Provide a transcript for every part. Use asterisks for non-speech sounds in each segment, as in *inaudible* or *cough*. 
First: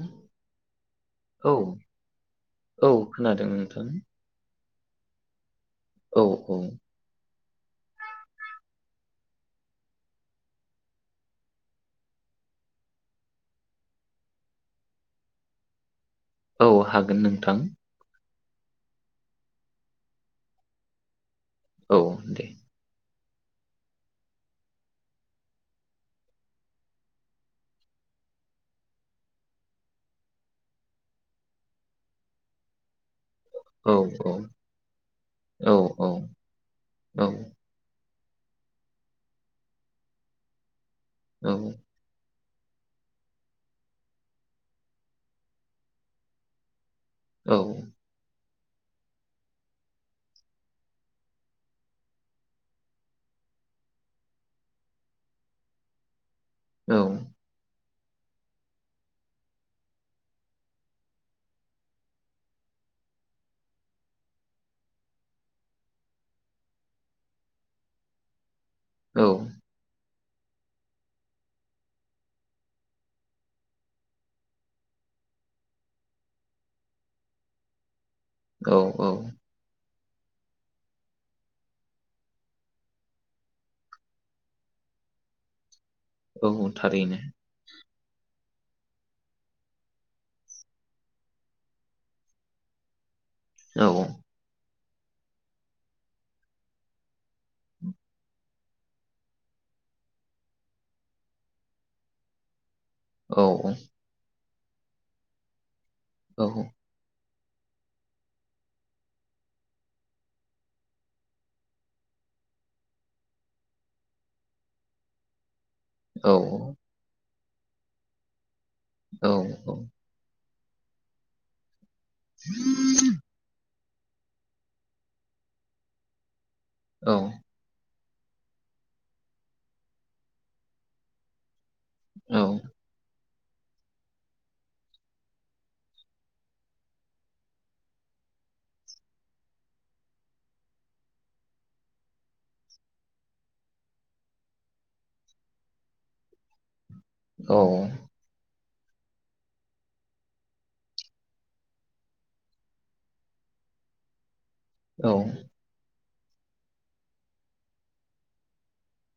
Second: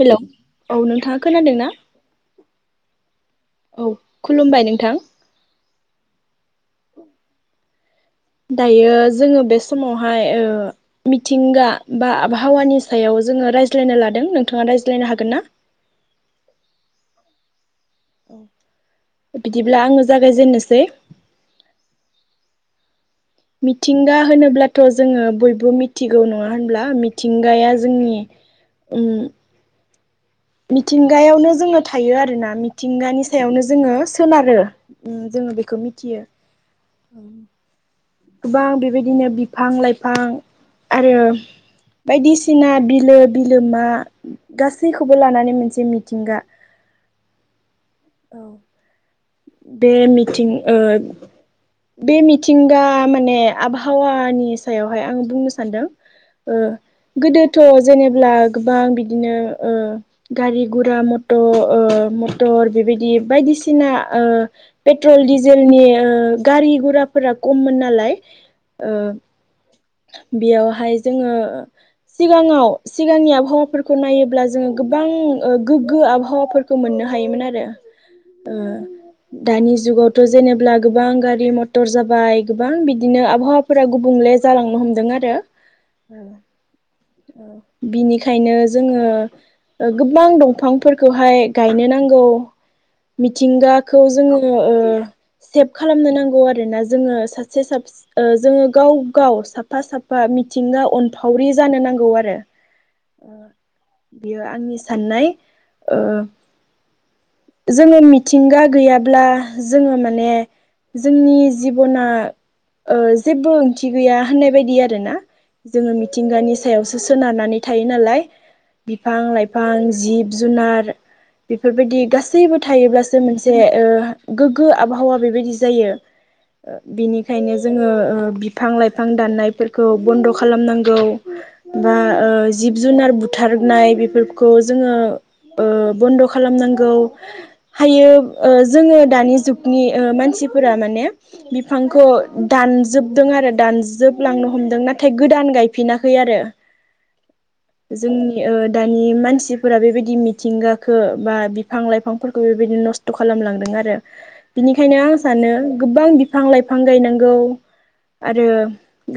Hello औ नोंथाङा औ खोनादों ना? औ खोनादों नोंथां थां औ औ दायो जोङो बे समावहाय ओ मिथिंगा बा आबहावानि सायाव जोङो रायज्लायनो लादों नोंथाङा रायज्लायनो हागोन ना औ हागोन नोंथां। बिदिब्ला आङो जागायजेननोसै औ दे। मिथिंगा होनोब्लाथ जोङो बयबो मिथिगौ नङा होनब्ला मिथिंगाया जोंनि उम मिथिंगायावनो जोङो थायो आरोना मिथिंगानि सायावनो औ जोङो औ सोनारो उम जोङो औ बेखौ औ मिथियो औ उम गोबां बेबादिनो बिफां लाइफां आरो औ *inaudible* बायदिसि सिना बिलो बिलोमा गासैखौबो लानानै मोनसे मिथिंगा औ औ बे मिथिं ओ बे मिथिंगा माने आबहावानि सायावहाय आं बुंनो सानदों ओ औ गोदोथ' जेनेब्ला गोबां बिदिनो ओ गारि गुरा मट ओ मटर बेबादि बायदिसिना ओ पेट्रल डिजेलनि ओ गारि गुराफोरा खममोन नालाय ओ बेयावहाय जोङो सिगाङाव सिगांनि आबहावाफोरखौ नायोब्ला जोङो गोबां ओ गोग्गो आबहावाफोरखौ मोननो हायोमोनआरो ओ औ दानि जुगाव जेनेब्ला गोबां गारि मटर जाबाय गोबां बिदिनो आबहावाफोरा गुबुंले जालांनो हमदों आरो ओ औ थारैनो ओ बिनिखायनोज जोंङो गोबां दंफांफोरखौहाय गायनो नांगौ मिथिंगा औ खौ जोङो ओ सेब खालामनो नांगौ आरोना जोङो सा साबस साबस ओ जोङो गाव गाव साफा साफा मिथिंगा अनफावरि जानो नांगौ आरो अ औ बियो आंनि साननाय ओ औ जोंङो मिथिंगा गैयाब्ला जोङो माने जोंनि जिबना ओ जेबो ओंथि गैया होननाय बायदि आरोना जोंङो औ मिथिंगानि सायावसो सोनारनानै थायो नालाय बिफां लाइफां औ जिब- जुनार बेफोरबायदि गासैबो थायोब्लासो मोनस ए ओ गोग्गो आबहावा बेबायदि जायो। ओ बिनिखायनो जोङो बिफां लाइफां दाननायफोरखौ बन्द' खालामनांगौ बा ओ जिब जुनार बु बुथारदनाय बेफोरखौ जोङो ओ बन्द' खालामनांगौ हायो ओ जोङो दानि जुगनि ओ मानसिफोरा माने बिफांखौ दानजोबदों आरो दानजोबलांनो हमदों नाथाय गोदान गायफिनाखै आरो औ जोंनि ओद दानि मानसिफोरा बेबायदि मिथिंगााखो बा बिफां लाइफांफोरखौ बेबायदि नस्थ खथ खालामलांदों आरो बिनिखायनो औ आं सानो गोबां बिब बिफां लाइफां गायनांगौ आरो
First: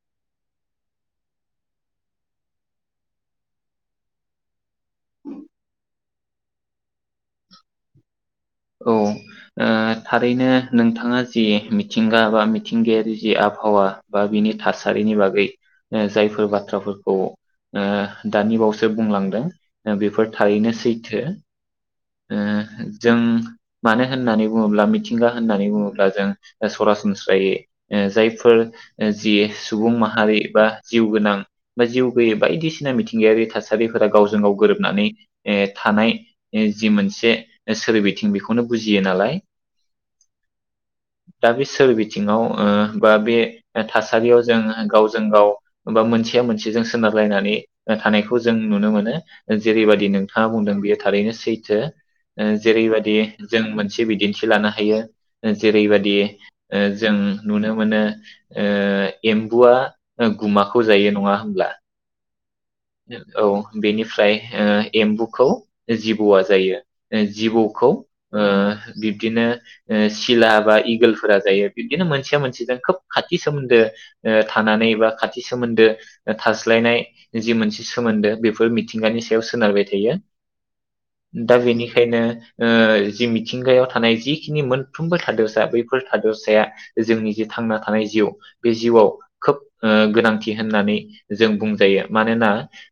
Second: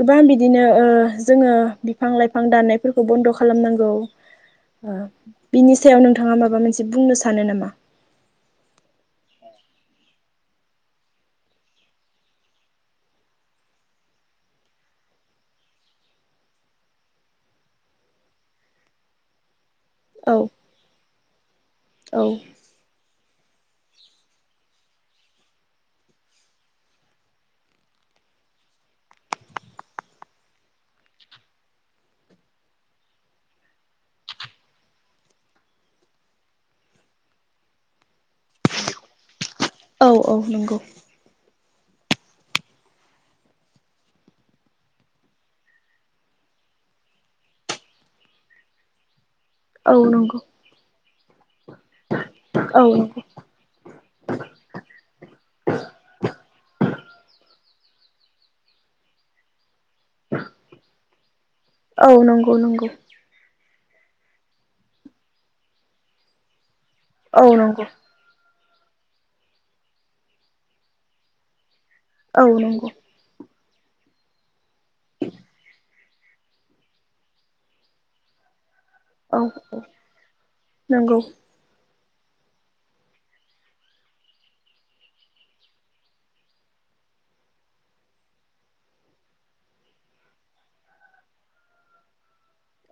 गोबां बिदिनो ओ जोङो बिफां लाइफां दाननायफोरखो बन्द खालामनांगौ। ओ बिनि सायाव नोंथ नोंथाङा माबा मोनसे बुंनो सानो नामा? औ ओ थारैनो नोंथाङा जि मिथिंगा बा मिथिंगायारि जि आबहावा बा बिनि थासारिनि बागै जायफोर बाथ्राफोरखौ ओ दानि बावैसो बुंलांदों। ओ बेफोर औ थारैनो सैथो। औ ओ जों मानो होननानै बुङोब्ला मिथिंगा होननानै बुङोब्ला जों सरासनस्रायै ओ जायफोर जि सुबुं माहारि बा जिउ गोनां बा जिउ गोैयै बायदिसिना मिथिंगायारि थासारिफोरा गावजों गाव गोरोबनानै ओ थानाय जि मोनसे सोरिबिथिं बेखौनो बुजियो नालाय औ औ नंगौ दा बे सोर बिथिङाव ओ बा बे थासारियाव जों गावजों गाव बा मोनसेया मोनसे जों सोनारलायनानै ओ थानायखौ जों नुनो मोनो। औ जेरैबादि नंगौ नोंथाङा बुंदों बेयो थारैनो *unintelligible* ओ औ जेरैबायदि नंगौ जों मोनसे बिदिन्थि लानो हायो ओ जेरैबायदि जों नुनो मोनो ओ एम्बु आ गुमाखौ जायो नङा होमब्ला औ नंगौ। नंगौ औ बेनिफ्राय ओ एम्बुखौ जिबौआ जायो। ए औ नंगौ जिबौखौ ओ बिब्दिनो सिला बा इगोलफोरा जायो। बिदिनो मोनसेया औ मोनसेजों नंगौ खोब खाथि सोमोन्दो ओ थानानै एबा खाथि सोमोन्दो थास्लायनाय जि मोनसे सोमोन्दो बेफोर मि मिथिंगानि औ सायाव सोनारबाय थायो नंगौ दा बेनि बेखायनो ओ जि मिथिंगायाव थानाय जिखिनि मोनफ्रोमबो थादोरसा बैफोर थादोरसाया जोंनि जे थांना थानाय जिउ बे जिउआव खोब ओ गोनांथि होननानै जों बुंजायो। मानोना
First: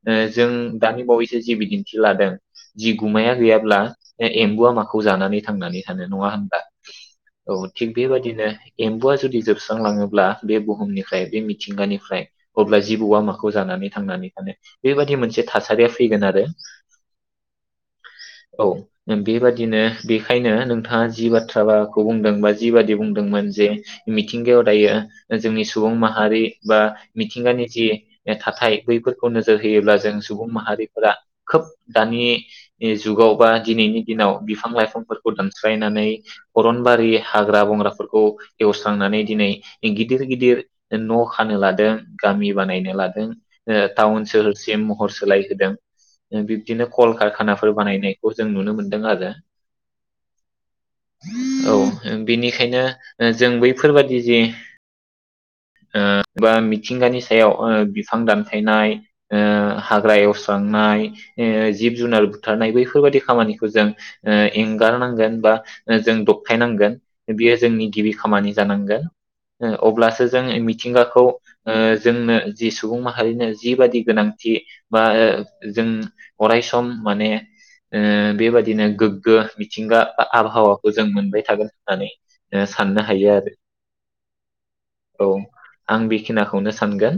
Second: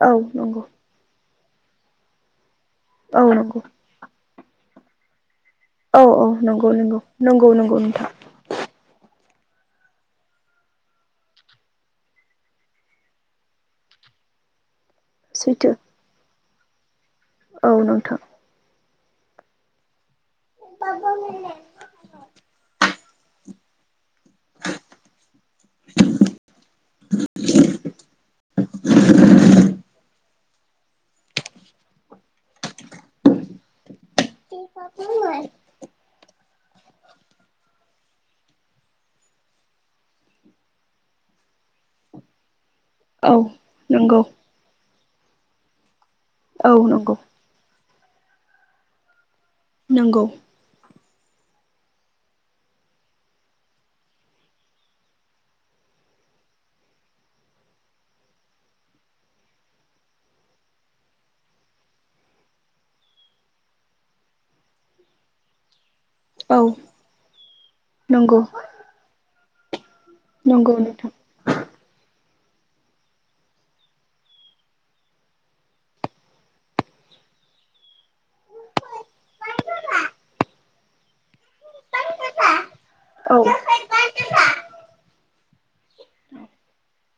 ओ औ जों नंगौ दानि बावैसो जि बिदिन्थि लादों जि औ गुमाया नंगौ गैयाब्ला एम्बुआ माखौ जानानै थांनानै थानो औ औ नङा होनबा? नंगौ नंगौ नंगौ औ नंगौ थिग नोंथां बेबायदिनो एम्बुआ जुदि जोबस्रांलाङोब्ला बे बुहुमनिफ्राय बे मिथिंगानिफ्राय अब्ला जिबौवा माखौ जानानै थांनानै थानो बेबायादि मोनसे सैथो थासारिया फैगोन आरो औ नोंथां। औ बेबादिनो बे ओंखायनो नोंथाङा जि बाथ्राखौ बुंदों बा जि बादि बुंदो दोंमोन जे मिथिंगायाव दायो जोंनि सुबुं माहारि बा मिथिंगानि जि थाथाय बैफोरखौ नोजोर होयोब्ला जों सुबुं माहारिफोरा खोब दानि जुगाव बा दिनैनि दिनाव बिफां लाइफांफोरखौ दानस्रायनानै अरनबारि हाग्रा बंग्राफोरख औ एवस्रांनानै दिनै गिदिर गिदिर न खानो लादों गामि बानायनो लादों। औ ओ नंगौ टाउन सोहोरसिम महर सोलायहोदों। औ बिब्दिनो कल नंगौ कारखानाफोर बानायनाय खौ जों नुनो मोनदों आरो। नोंगौ। औ ओ बेनिखायनो जों बैफोरबायदि जे ओ बा मिथिंगानि सायाव ओ बिफां दान गायनाय ओ हाग्रा एवस्रांनाय ओ जिब जुनार बुथारनाय बैफोरबायाददि खामानिखौ जों ओ एंगारनांगोन बा जों औ दबथायायनांगोन बियो जोंनि गिबि नंगौ खामानि जानांगोन। मायाव अब्लासो जों नंगौ नोंथां मिथिंगाखौ ओ जोंनो जि सुबुं मा माहारिनो जिबादि गोनांथि ओ बा जों अराय सम माने ओ बेबादिनो गोग्गो मिथिंगा बा आबहावाखौ जों मोनबाय थागोन होननानै साननो हायो औ आरो औ आं बेखिनाखौनो सानगोन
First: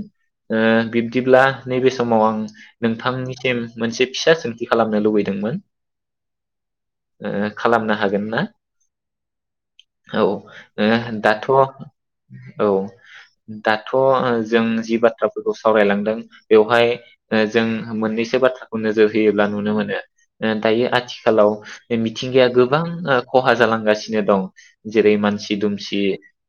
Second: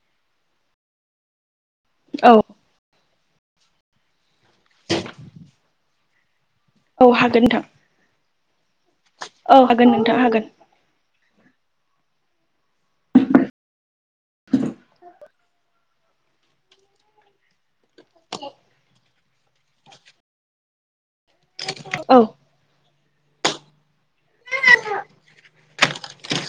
ओ बिबदिब्ला नैबे समाव औ आं नोंथां नोंथांनिसिम मोनसे फिसा सोंथि खालामनो लुबैदोंमोन औ हागोन ओ नोंथां खालामनो हागोन ना? औ हागोन नोंथां औ, ओ हागोन दाथ' औ दाथ ओ जों जों जि बाथ्राफोरखौ मोनदों बेवहाय जों मोननैसो बाथ्राखौ नोजोर होयोब्ला नुनो मोनो ओ दायो आथिखालाव औ मिथिंगाया गोबां ओ खहा जालांगासिनो दं जेरै मानसि दुमसि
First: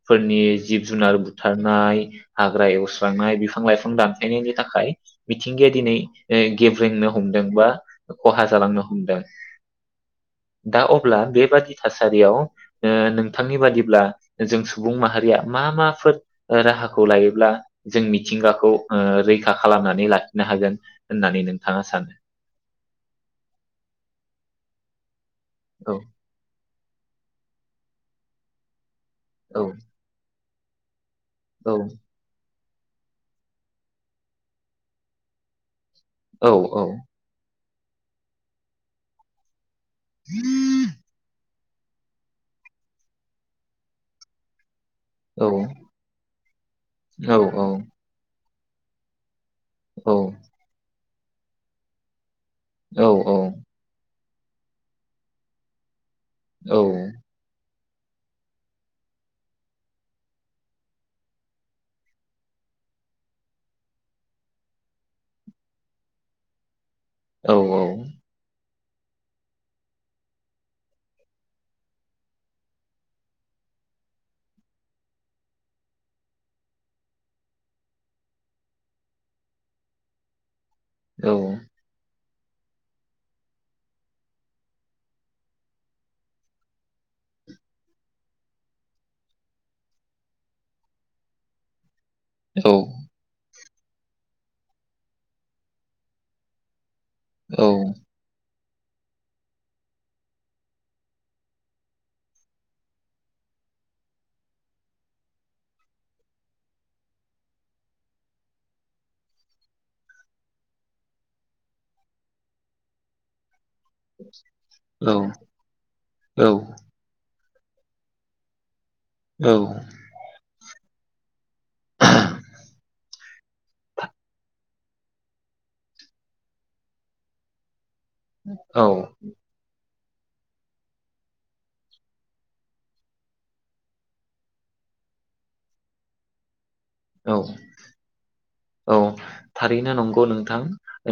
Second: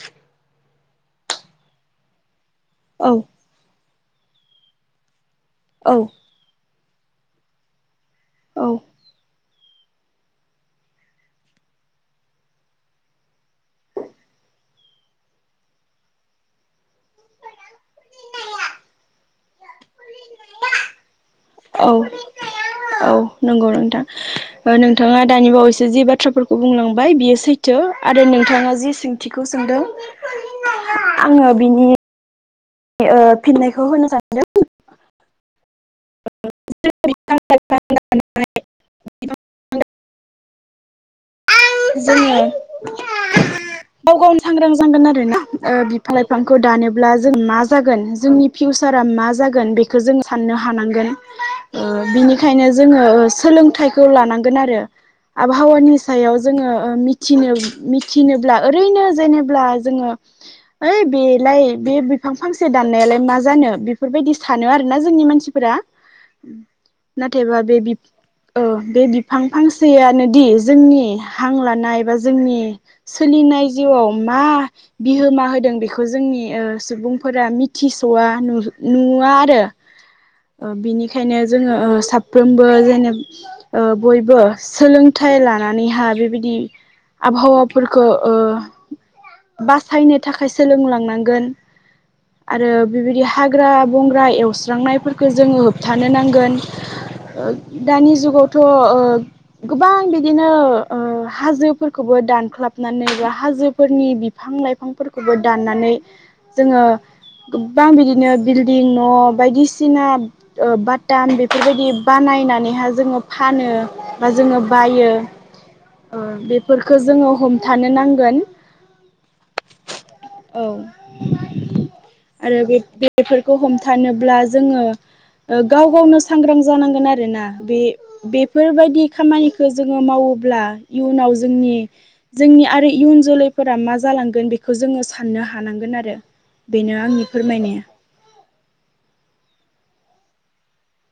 फोरनि जिब जुनार बुथारनाय हाग्रा औ एवस्रांनाय बिफां लाइफां दानफायनायनि थाखाय मिथिंगाया औ दिनै ओ गेब्रेंनो हमदों बा खहा औ जालांनो हमदों, दा अब्ला बेबादि थासारियाव ओ नोंथांनि बादिब्ला जों सुबुं माहारिया मा माफोर राहाखौ लायोब्ला जों मिथिंगाखौ ओ रैखा खालामनानै लाखिनो हागोन होननानै नोंथाङा औ सानो? औ नोंगौ नोंथां। ओ नोंथाङा दानि बावैसो औ जि बाथ्राफोरखौ बुंलां बाय सैथो आरो नोंथाङा जि थिखौ औ सोंदों *unintelligible* आङो औ बिनि ओ फिननायखौ होनो सानदों औ औ *unintelligible* ह *inaudible* *unintelligible* जोङो गाव गावनो सांग्रां ननांगोन औ आरोना बिफां लाइफांखौ दानोब्ला जों औ मा जागोन जोंनि पिउसारा मा जागोन जागोन बेखौ औ जों साननो हानांगोन ओ बिनि खायनो ओ औ जों सोलोंथाइखौ लानांगौ। आरो आबहावानि सायाव औ जोङो मिथिनो मिथिनोब्ला ओरैनो जेनोब्ला जों होइ बेलाय बे बिफां फांसे दाननायालाय मा जानो बेफोरबायदि सानो आरोना जोंनि मानसिफोरा औ नाथायबा बे बि औ औ बे बिफां फांसेयानो दि जोंनि हा हां लानाय बा जोंनि सोलिनाय जिउआव मा बिहोमा होदों बेखौ जोंनि ओ सुबुंफोरा मिथिसवा नु-नुवा आरो। ओ बिनिखायनो जों ओ साफ साफ्रोमबो जेने बयबो सोलोंथाइ लानानैहा बे बिदि आबहावाफोरखौ ओ बासायनो थाखाय सोलोंलांनांगोन। आरो बेबायदि हा हाग्रा बंग्रा एवस्रांनायफोरखौ जोङो होबथानो नांगोन दानि जुगाव थ ओ गोबां बिदिनो औ हाजोफोरखौबो दानख्लाबनानै बा हाजोफोरनि बिफां लाइफांफोरखौबो दाननानै जों गोबां बिदिनो बिल्डिं न बायदिसिना बाटाम बेफोरबायदि बानायनानैहाय जों फानो। बा जोङो बायो बेफोरखौ जों हमथानो नांगोन औ। आरो बे-बेफोरखौ हमथानोब्ला जों गाव गावनो सांग्रां जानांगोन आरोना बे औ बेफोरबायदि खामानिखौ जों मावोब्ला इयुनाव जोंनि जोंनि आरो इयुन जोलैफोरा मा जालांगोन बेखौ जों साननो हानांगोन आरो। बेनो आंनि औ फोरमायनाया। औ थारैनो नंगौ नोंथां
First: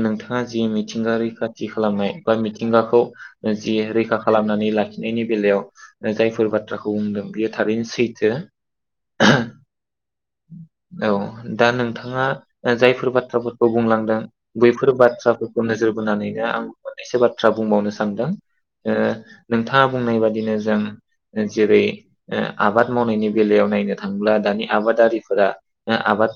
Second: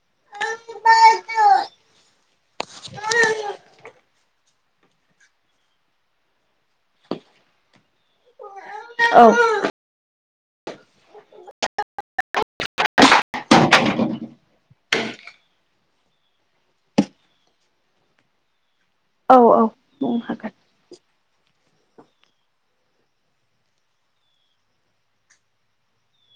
नोंथाङा जि मिथिंगा रैखाथि खालामनाय बा मिथिंगाखौ जि रैखा खालामनानै लाखिनायनि बेलायाव जायफोर बाथ्राखौ बुंदों बेयो थारैनो सैथो। औ औ दा नोंथाङा जायफोर बाथ्राफोरखौ बुंलांदों बैफोर बाथ्राफोरखौ नोजोर बोनानैनो आं मोननैसो बाथ्रा बुंबावनो सानदों। ओ औ औ नोंथाङा बुंनाय बुंनो हागोन बादिनो जों जेरै ओ आबाद मावनायनि बेलायाव नायनो थांब्ला दानि आबाद आबादारिफोरा आबाद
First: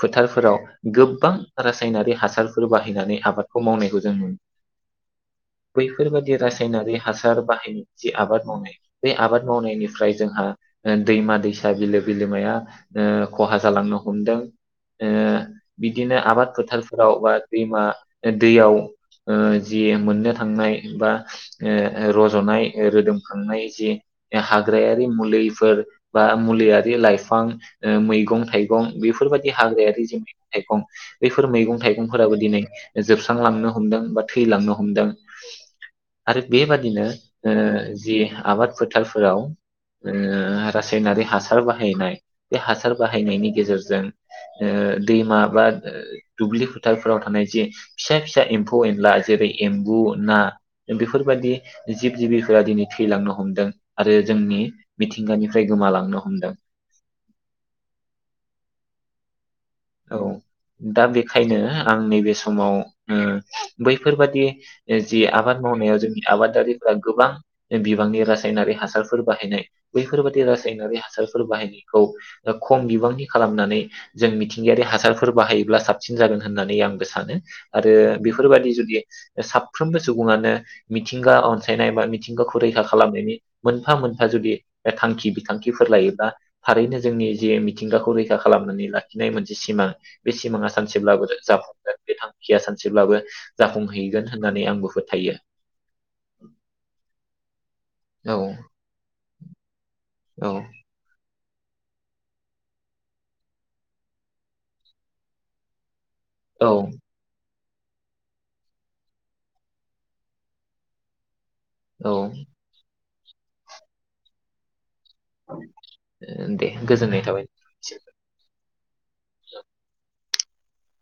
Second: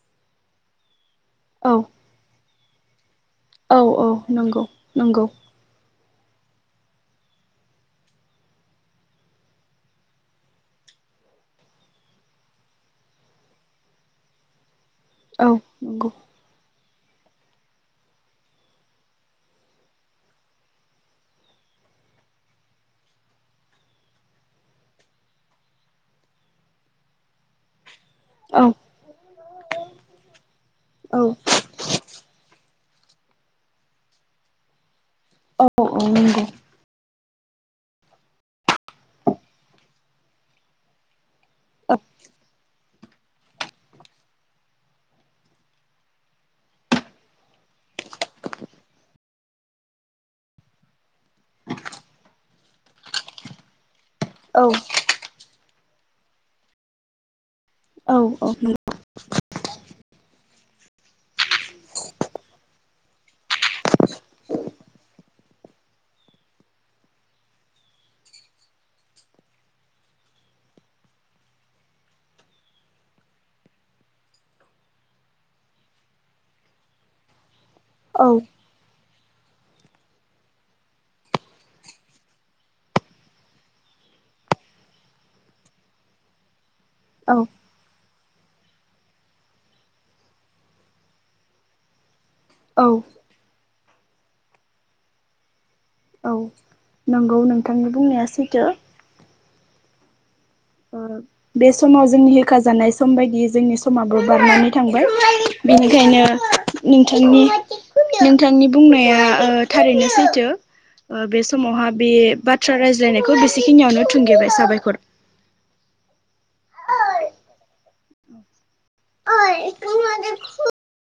फोथारफोराव गो गोबां औ रासायनारि हासार फोर बाहायनानै आबादखौ औ औ मावनायखौ नंगौ नंगौ। बेफोरबायदि रासायनारि हासार बाहायनाय जि आबाद मावनाय बे आबाद मावनायनिफ्राय जोंहा ओ दैमा दैसा बिलो बिलोमाया ओ खहा जालांनो हमदों। ओ औ नंगौ बिदिनो आबाद फोथार फोराव बा दैमा दैयाव ओ जि मोननो थांनाय बा ओ रजनाय रोदोमखांनाय जि हाग्रायारि मुलिफोर बा मुलियारि लाइफां ओ मैगं औ थाइगं बेफोरबायदि हाग्रायारि जे मैगं थाइगं औ बेफोर मैगं थाइगंफोराबो दिनै जोबस्रांलांनो हमदों बा थैलांनो हमदों औ आरो नंगौ बेबादिनो ओ जि आबाद फोथारफोराव रासायनारि ओ हासार औ बाहायनाय बे हासार बाहायनायनि गेजेरजों ओ दैमा बा दुब्लि फोथारफोराव थानाय जे फिसा फिसा एम्फौ एनला जेरै एम्बु ना बेफोरबायदि जिब जिबिफोरा दिनै थैलांनो हमदों। आरो जोंनि औ मिथिंगानि गोमालांनो हमदों। औ औ नोंगौ, औ दा बेखायनो आं नैबे समाव ओ बैफोरबादि जि आबाद मावनायाव जोंनि आबादारिफोरा गोबां बिबांनि रासायनारि हासारफोर बाहायनाय बैफोरबादि रासायनारि हासारफोर बाहायनायखौ खम बिबांनि खालामनानै जों मिथि मिथिंगायारि हासारफोर बाहायोब्ला साबसिन जागोन होननानै आंबो सानो आरो औ बेफोरबायदि जुदि साफ्रोमबो सुबुङानो मिथिंगा अनसायनाय बा मिथिंगाखौ रैखा खालामनायनि मोनफा मोनफा जुदि थांखि बिथांखिफोर लायोब्ला थारैनो जोंनि जे मिथिंगाखौ रैखा दा खालामनानै लाखि नाय मोनसे सिमां बे सिमाङा सानसेब्ला जाफुंगोन बे थां खिया औ सानसेब्लाबो जाफुं सहैगोन होननानै आंबो फोथायो। औ नंगौ नोंथांनि बुंनाया औ सैथो। औ। ओ बे समाव जोंनि होेखाजानाय सम बायदियै जोंनि समाबो बारनानै थांबाय बेनिखायनो औ नोंथांनि नोंथांनि बुंनाया ओ थारैनो सैथो ओ बेस समावहा बे औ बाथ्रा राय बुजायनायखौ बेसेखिनियावनो थुंगेबाय साबायखर। दे गोजोननाय थाबाय *unintelligible*